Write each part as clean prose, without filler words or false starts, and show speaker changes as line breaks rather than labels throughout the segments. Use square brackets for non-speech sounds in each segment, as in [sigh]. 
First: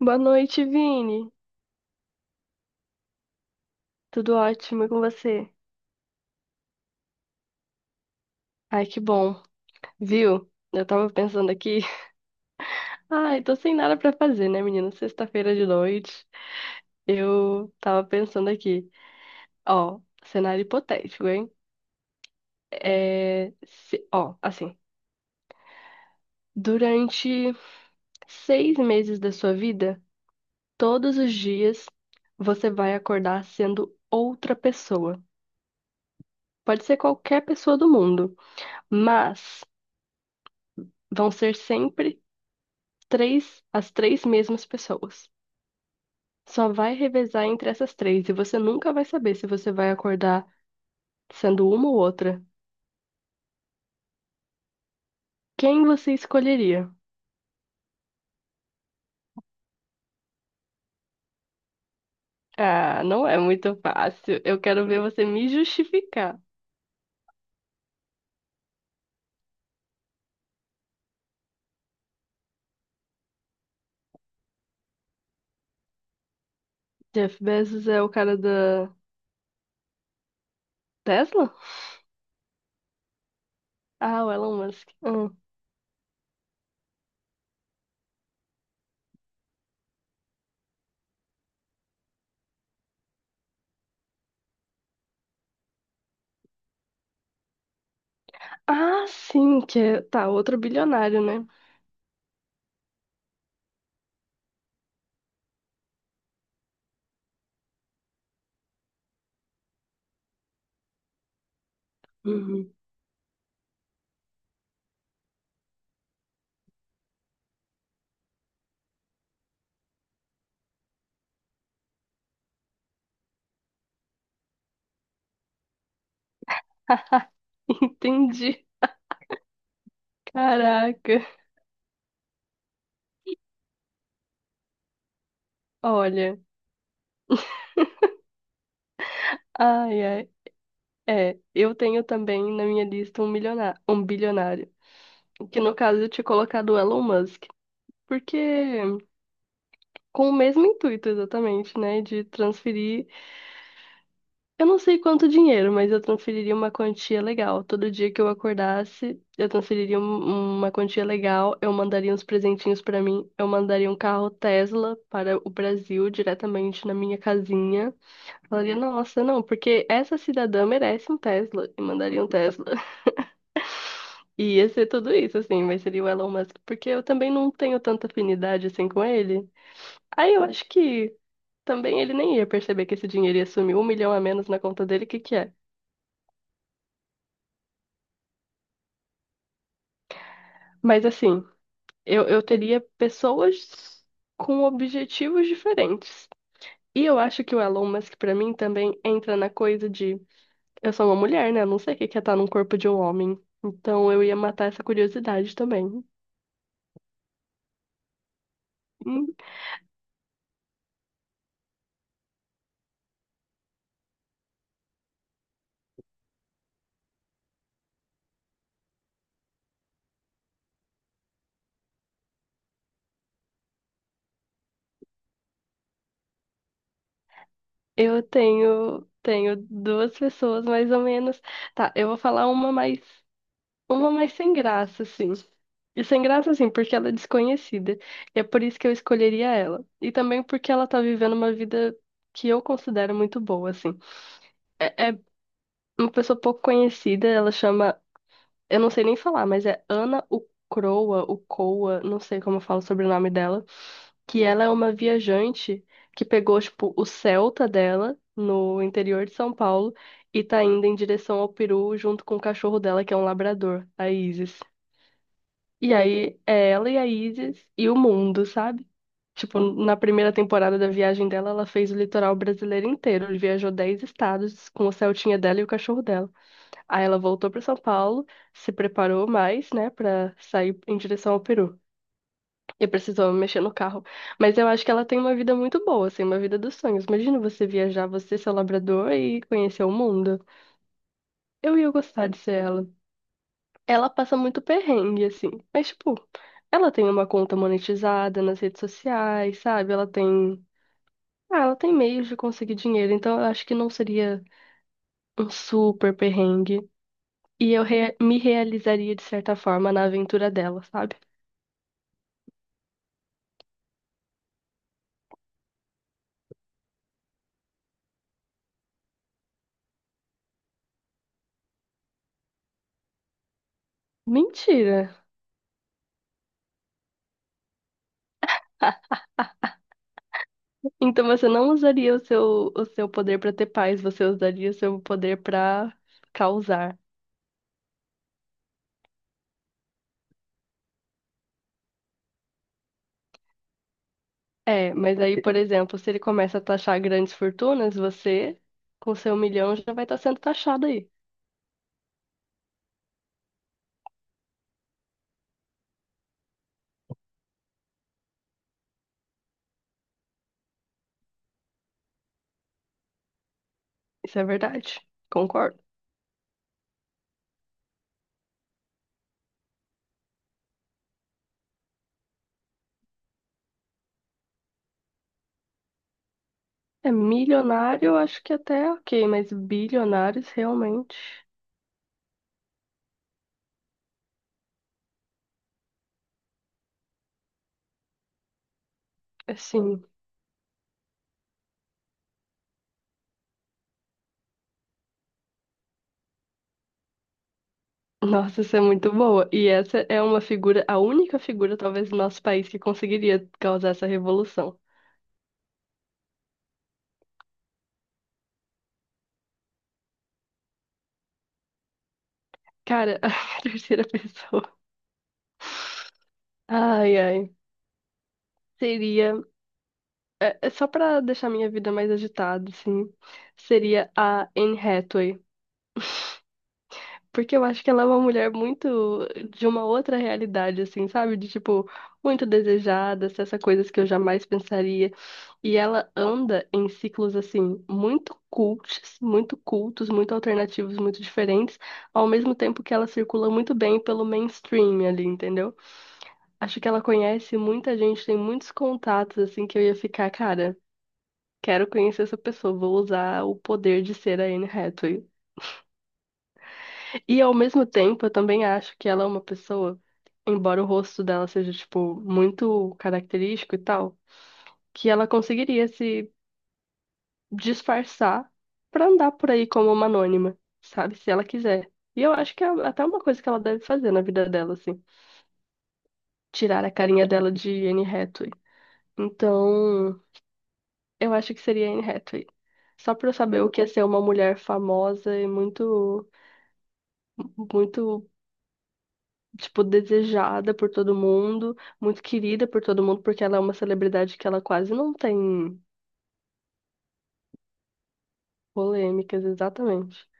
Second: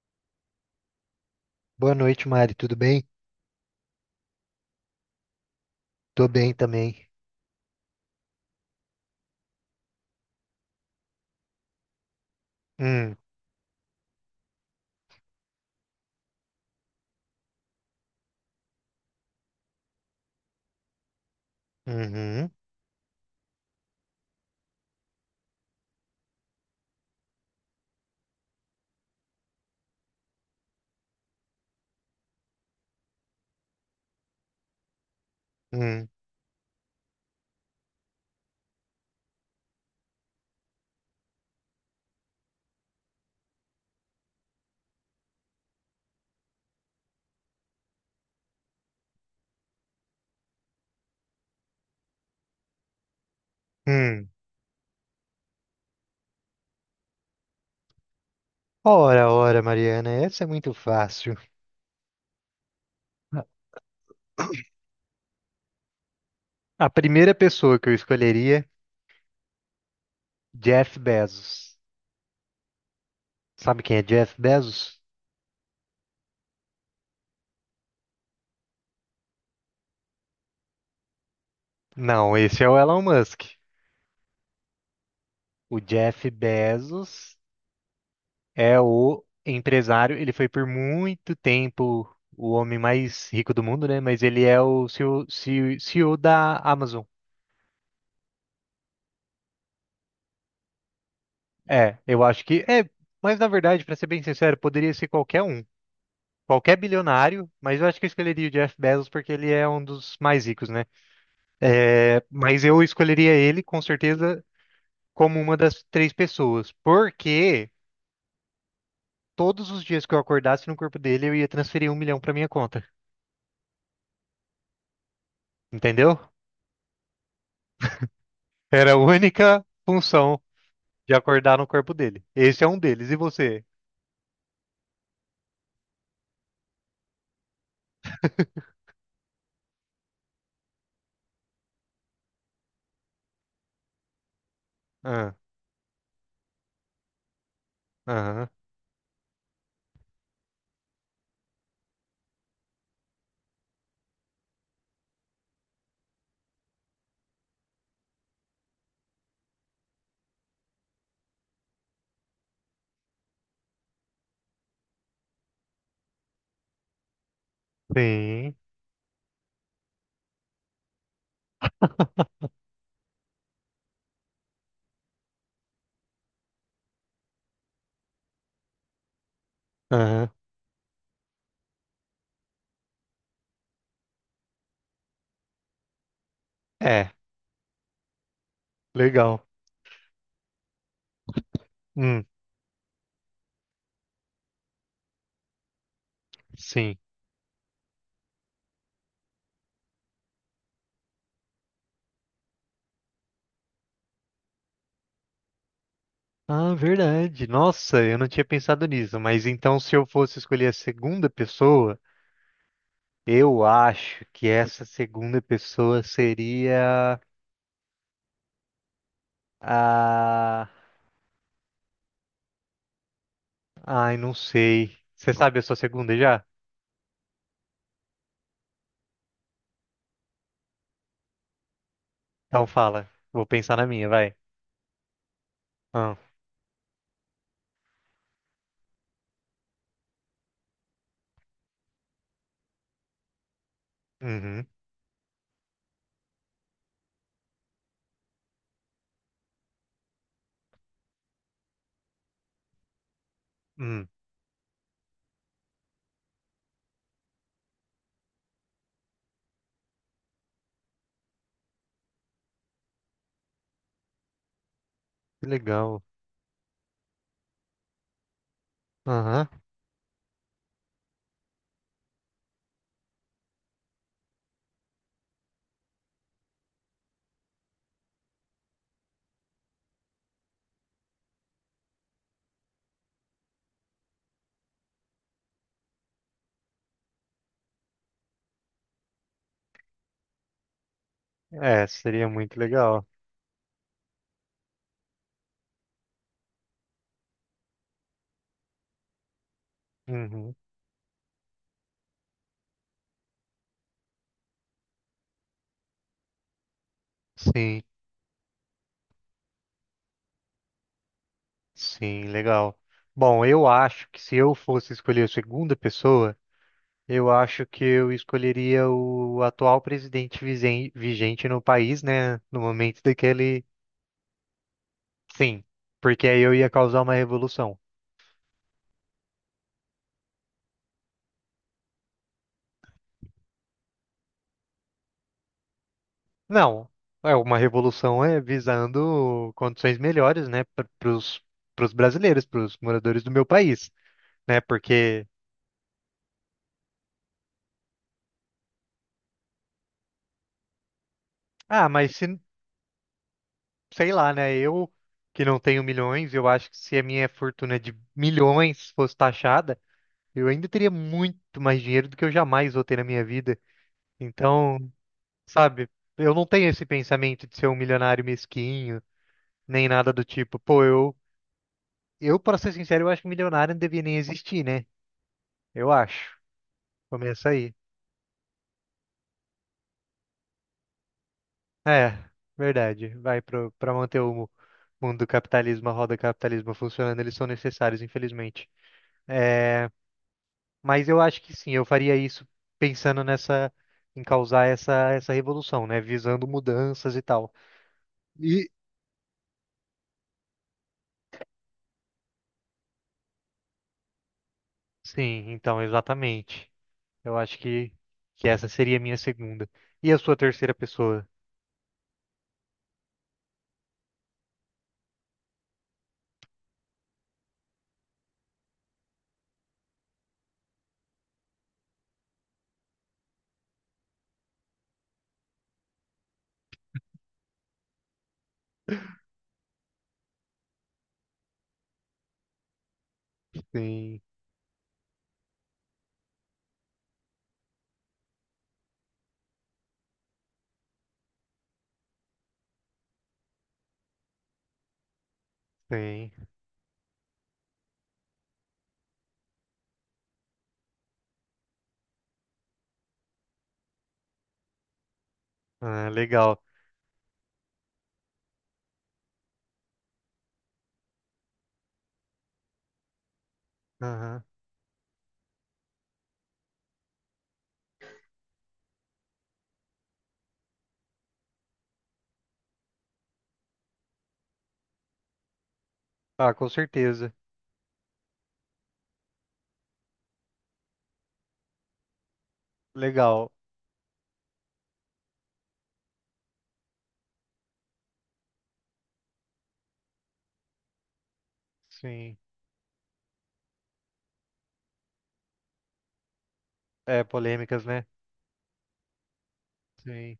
Boa noite, Vini.
Boa noite, Mari. Tudo bem?
Tudo ótimo e com você?
Tô bem também.
Ai, que bom. Viu? Eu tava pensando aqui. [laughs]
Hum,
Ai, tô sem nada pra fazer, né, menino? Sexta-feira de noite. Eu tava pensando aqui. Ó, cenário hipotético, hein?
uhum,
Ó, assim. Durante 6 meses da sua vida, todos os dias, você vai acordar sendo outra pessoa.
hum,
Pode ser qualquer pessoa do mundo, mas vão ser sempre três, as três mesmas pessoas. Só vai revezar entre essas três e você nunca vai saber se você vai acordar sendo uma ou outra.
hum.
Quem você escolheria?
Ora, ora, Mariana, essa é muito fácil.
Ah, não é
A
muito fácil. Eu quero ver você me justificar.
a primeira pessoa que eu escolheria, Jeff Bezos. Sabe quem é Jeff Bezos?
Jeff Bezos é o cara da Tesla?
Não, esse é o Elon Musk.
Ah, o Elon Musk. Hum.
O Jeff Bezos é o empresário. Ele foi por muito tempo o homem mais rico do mundo, né? Mas ele é o CEO, CEO da Amazon.
Ah, sim, que tá, outro bilionário, né?
É, eu acho que é, mas na verdade, pra ser bem sincero, poderia ser qualquer um, qualquer bilionário, mas eu acho que eu escolheria o Jeff Bezos porque ele é um dos mais ricos, né? É, mas
Uhum.
eu escolheria ele com certeza como uma das três pessoas, porque todos os dias que eu acordasse no corpo dele, eu ia transferir um milhão pra minha conta, entendeu?
[laughs] Entendi.
Era a única função de
Caraca.
acordar no corpo dele. Esse é um deles. E você?
Olha.
[laughs]
Ai, ai. É, eu tenho também na minha lista um milionário, um bilionário,
Ah,
que no caso eu tinha colocado o Elon Musk, porque
aham,
com o mesmo intuito exatamente, né, de transferir, eu não sei quanto dinheiro, mas eu transferiria uma quantia legal. Todo dia que eu acordasse, eu transferiria uma quantia legal, eu mandaria uns presentinhos pra mim, eu mandaria um carro Tesla para o Brasil diretamente na minha casinha.
sim,
Falaria, nossa, não, porque essa cidadã merece um Tesla e mandaria um
[laughs]
Tesla. E ia ser tudo isso, assim, mas seria o Elon Musk, porque eu também não tenho tanta afinidade assim com ele.
aham,
Aí eu acho que também ele nem ia perceber que esse dinheiro ia sumir um milhão a menos na conta dele, que é?
é, legal.
Mas assim, eu,
Hum,
eu teria pessoas com objetivos diferentes.
sim.
E eu acho que o Elon Musk, pra mim, também entra na coisa de eu sou uma mulher, né? Eu não sei o que que é estar num corpo de um homem. Então eu ia matar essa curiosidade também.
Ah, verdade. Nossa, eu não tinha pensado nisso, mas então se eu fosse escolher a segunda pessoa, eu acho que essa segunda pessoa seria a. Ai, não sei. Você sabe a sua segunda já?
Eu tenho, tenho duas pessoas mais ou menos. Tá, eu vou falar
Então fala. Vou pensar na minha,
uma mais
vai.
sem graça, assim. E
Ah,
sem graça, assim, porque ela é desconhecida. E é por isso que eu escolheria ela. E também porque ela tá vivendo uma vida que eu considero muito boa, assim.
uhum,
É, é uma pessoa pouco conhecida, ela chama eu não sei nem falar, mas é Ana Ucroa, Ucoa, não sei como eu falo sobre o sobrenome dela,
hum,
que ela é uma viajante que pegou, tipo, o Celta dela no interior de São Paulo e tá indo em direção ao Peru junto com o cachorro dela, que é um labrador, a Isis.
que
E
legal.
aí é ela e a Isis e o mundo, sabe?
Aham.
Tipo, na primeira temporada da viagem dela, ela fez o litoral brasileiro inteiro. Viajou 10 estados com o Celtinha dela e o cachorro dela. Aí ela voltou para São Paulo, se preparou mais, né, para sair em direção ao Peru. E precisou mexer no carro. Mas eu acho que ela tem uma vida muito boa, assim, uma vida dos sonhos. Imagina você viajar, você ser labrador e conhecer o mundo. Eu
É,
ia
seria
gostar de ser
muito
ela.
legal.
Ela passa muito perrengue, assim. Mas, tipo, ela tem uma conta monetizada nas redes sociais, sabe? Ela
Uhum.
tem. Ah, ela tem meios de conseguir dinheiro, então eu acho que não seria um super perrengue. E
Sim,
eu re- me realizaria de certa forma na aventura dela, sabe?
sim, legal. Bom, eu acho que se eu fosse escolher a segunda pessoa. Eu acho que eu escolheria o atual presidente vigente no país, né? No momento daquele.
Mentira!
Sim, porque aí eu ia causar uma revolução.
[laughs] Então você não usaria o seu poder pra ter paz, você usaria o seu poder pra
Não,
causar.
é uma revolução é visando condições melhores, né? Para os brasileiros, para os moradores do meu país, né?
É, mas
Porque.
aí, por exemplo, se ele começa a taxar grandes fortunas, você, com seu milhão, já vai estar sendo taxado aí.
Ah, mas se, sei lá, né? Eu que não tenho milhões, eu acho que se a minha fortuna de milhões fosse taxada, eu ainda teria muito mais dinheiro do que eu jamais vou ter na minha vida.
Isso é
Então.
verdade. Concordo.
Sabe? Eu não tenho esse pensamento de ser um milionário mesquinho, nem nada do tipo. Pô, eu, para ser sincero, eu acho que milionário não devia nem existir, né? Eu acho.
É,
Começa aí.
milionário, eu acho que até é ok, mas bilionários realmente,
É, verdade. Vai pro, para manter o mundo do capitalismo, a roda do capitalismo funcionando, eles são necessários, infelizmente. É,
assim.
mas eu acho que sim, eu faria isso pensando nessa, em causar essa revolução, né? Visando mudanças e tal.
Nossa,
E
isso é muito boa. E essa é uma figura, a única figura, talvez, do nosso país que conseguiria causar essa revolução.
sim, então, exatamente. Eu acho que essa seria a minha segunda. E a sua terceira pessoa?
Cara, [laughs] a terceira pessoa. Ai, ai. Seria. É, é só pra deixar minha vida mais agitada, assim. Seria a Anne Hathaway. [laughs] Porque eu acho que ela é uma mulher muito de uma outra realidade, assim, sabe? De tipo, muito desejada, essas coisas que eu
Sim,
jamais pensaria. E ela anda em ciclos, assim, muito cults, muito cultos, muito alternativos, muito diferentes, ao mesmo tempo que ela circula muito bem pelo mainstream ali, entendeu?
sim.
Acho que ela conhece muita gente, tem muitos contatos, assim, que eu ia ficar, cara, quero conhecer essa pessoa, vou usar o poder de ser a Anne Hathaway.
Ah, legal.
E ao mesmo tempo, eu também acho que ela é uma pessoa, embora o rosto dela seja, tipo, muito característico e tal,
Aham.
que ela conseguiria se disfarçar pra andar por aí como uma anônima, sabe? Se ela quiser. E eu acho que é até uma coisa que ela deve fazer na vida dela, assim,
Ah, com
tirar a carinha
certeza.
dela de Anne Hathaway. Então. Eu acho que seria Anne Hathaway. Só pra eu
Legal.
saber o que é ser uma mulher famosa e muito, muito, tipo, desejada por todo mundo, muito
Sim.
querida por todo mundo, porque ela é uma celebridade que ela quase não tem
É, polêmicas, né?
polêmicas, exatamente.
Sim.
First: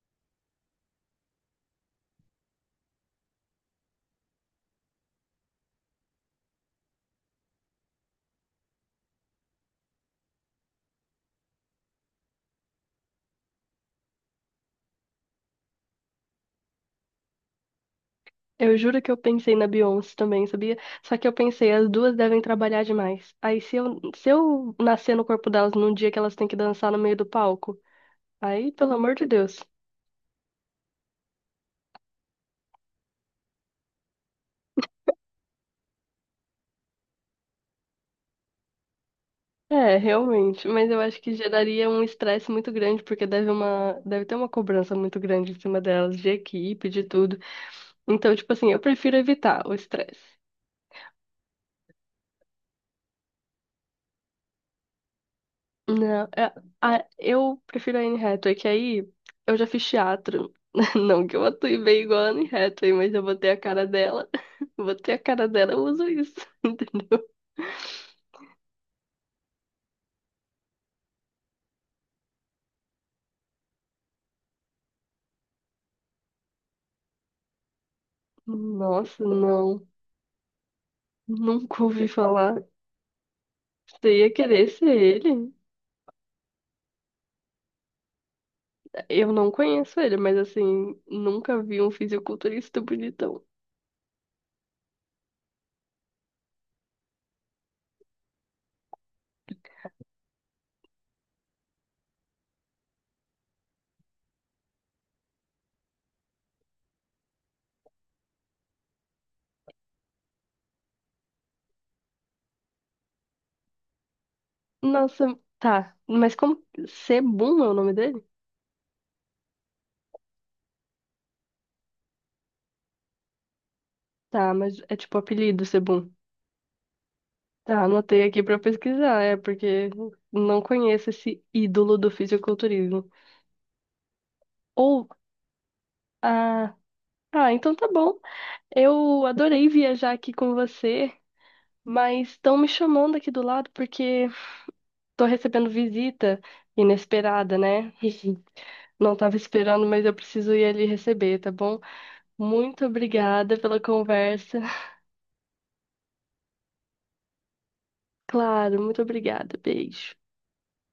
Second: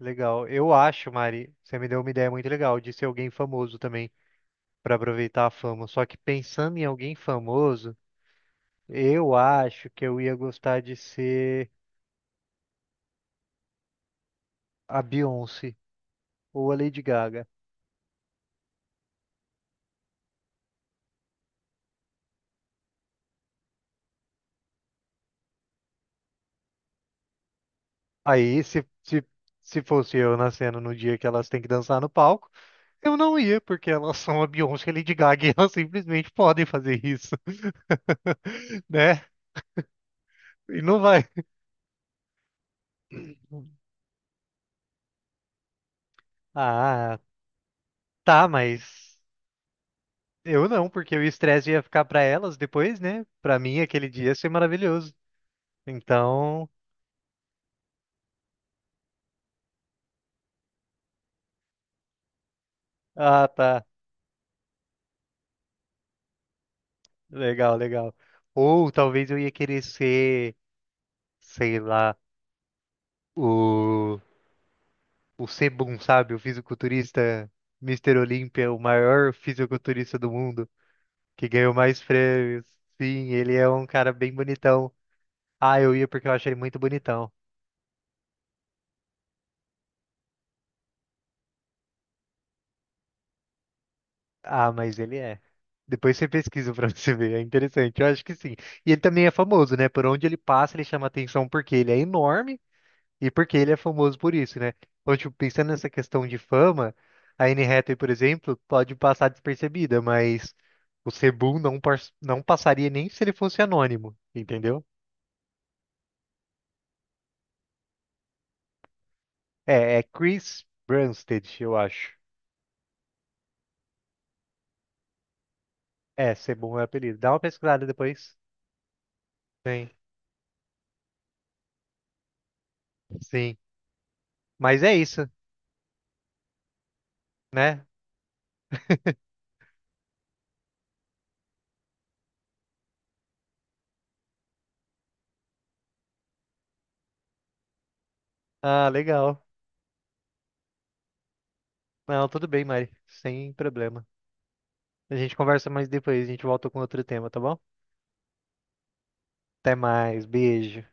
Legal. Eu acho, Mari, você me deu uma ideia muito legal de ser alguém famoso também, para aproveitar a fama. Só que pensando em alguém famoso, eu acho que eu ia gostar de ser a Beyoncé ou a Lady Gaga.
Eu juro que eu pensei na Beyoncé também, sabia? Só que eu pensei, as duas devem trabalhar demais. Aí se eu nascer no corpo delas num dia que elas têm que dançar no meio do palco,
Aí,
aí, pelo amor de Deus.
se fosse eu nascendo no dia que elas têm que dançar no palco, eu não ia, porque elas são a Beyoncé e a Lady Gaga [laughs] e elas simplesmente podem fazer isso, [laughs] né?
É, realmente,
E
mas
não
eu acho
vai.
que geraria um estresse muito grande, porque
[laughs]
deve ter uma cobrança muito grande em cima delas, de equipe, de
Ah,
tudo. Então,
tá,
tipo assim, eu prefiro
mas
evitar o estresse.
eu não, porque o estresse ia ficar pra elas depois, né? Pra mim, aquele dia ia ser maravilhoso.
Não, é-
Então,
a- Eu prefiro a Anne Hathaway, que aí eu já fiz teatro. [laughs] Não que eu atue bem igual a Anne Hathaway, mas eu
ah,
botei a
tá.
cara dela, [laughs] botei a cara dela, eu uso isso, [laughs] entendeu?
Legal, legal. Ou talvez eu ia querer ser, sei lá, o o Sebum, sabe? O fisiculturista Mister Olímpia, o
Nossa,
maior
não,
fisiculturista do mundo, que ganhou
nunca
mais
ouvi falar.
prêmios. Sim, ele é um cara
Você ia
bem
querer ser
bonitão.
ele?
Ah, eu ia porque eu achei ele muito bonitão.
Eu não conheço ele, mas assim, nunca vi um fisiculturista bonitão.
Ah, mas ele é. Depois você pesquisa pra [laughs] você ver, é interessante. Eu acho que sim. E ele também é famoso, né? Por onde ele passa, ele chama atenção porque ele é enorme. E porque ele é famoso por isso, né? Então, tipo, pensando nessa questão de fama, a Anne Hathaway, por exemplo, pode passar despercebida, mas o Sebum não, não passaria nem se ele fosse anônimo, entendeu?
Nossa, tá. Mas como. Sebum é o nome dele?
É, é Chris Brunstad, eu acho.
Tá, mas é tipo apelido Sebum.
É, Sebum é o apelido. Dá uma
Tá,
pesquisada
anotei
depois.
aqui pra pesquisar, é,
Sim,
porque não conheço esse ídolo do fisiculturismo.
sim. Mas é
Ou.
isso,
Ah, ah, então
né?
tá bom. Eu
[laughs]
adorei viajar aqui com você, mas estão me chamando aqui do lado porque tô recebendo visita inesperada, né?
Ah,
[laughs] Não tava
legal.
esperando, mas eu preciso ir ali receber, tá bom?
Não, tudo bem,
Muito
Mari. Sem
obrigada pela
problema.
conversa. [laughs]
A gente conversa mais depois, a gente volta com outro tema, tá bom?
Claro, muito obrigada.
Até
Beijo.
mais, beijo.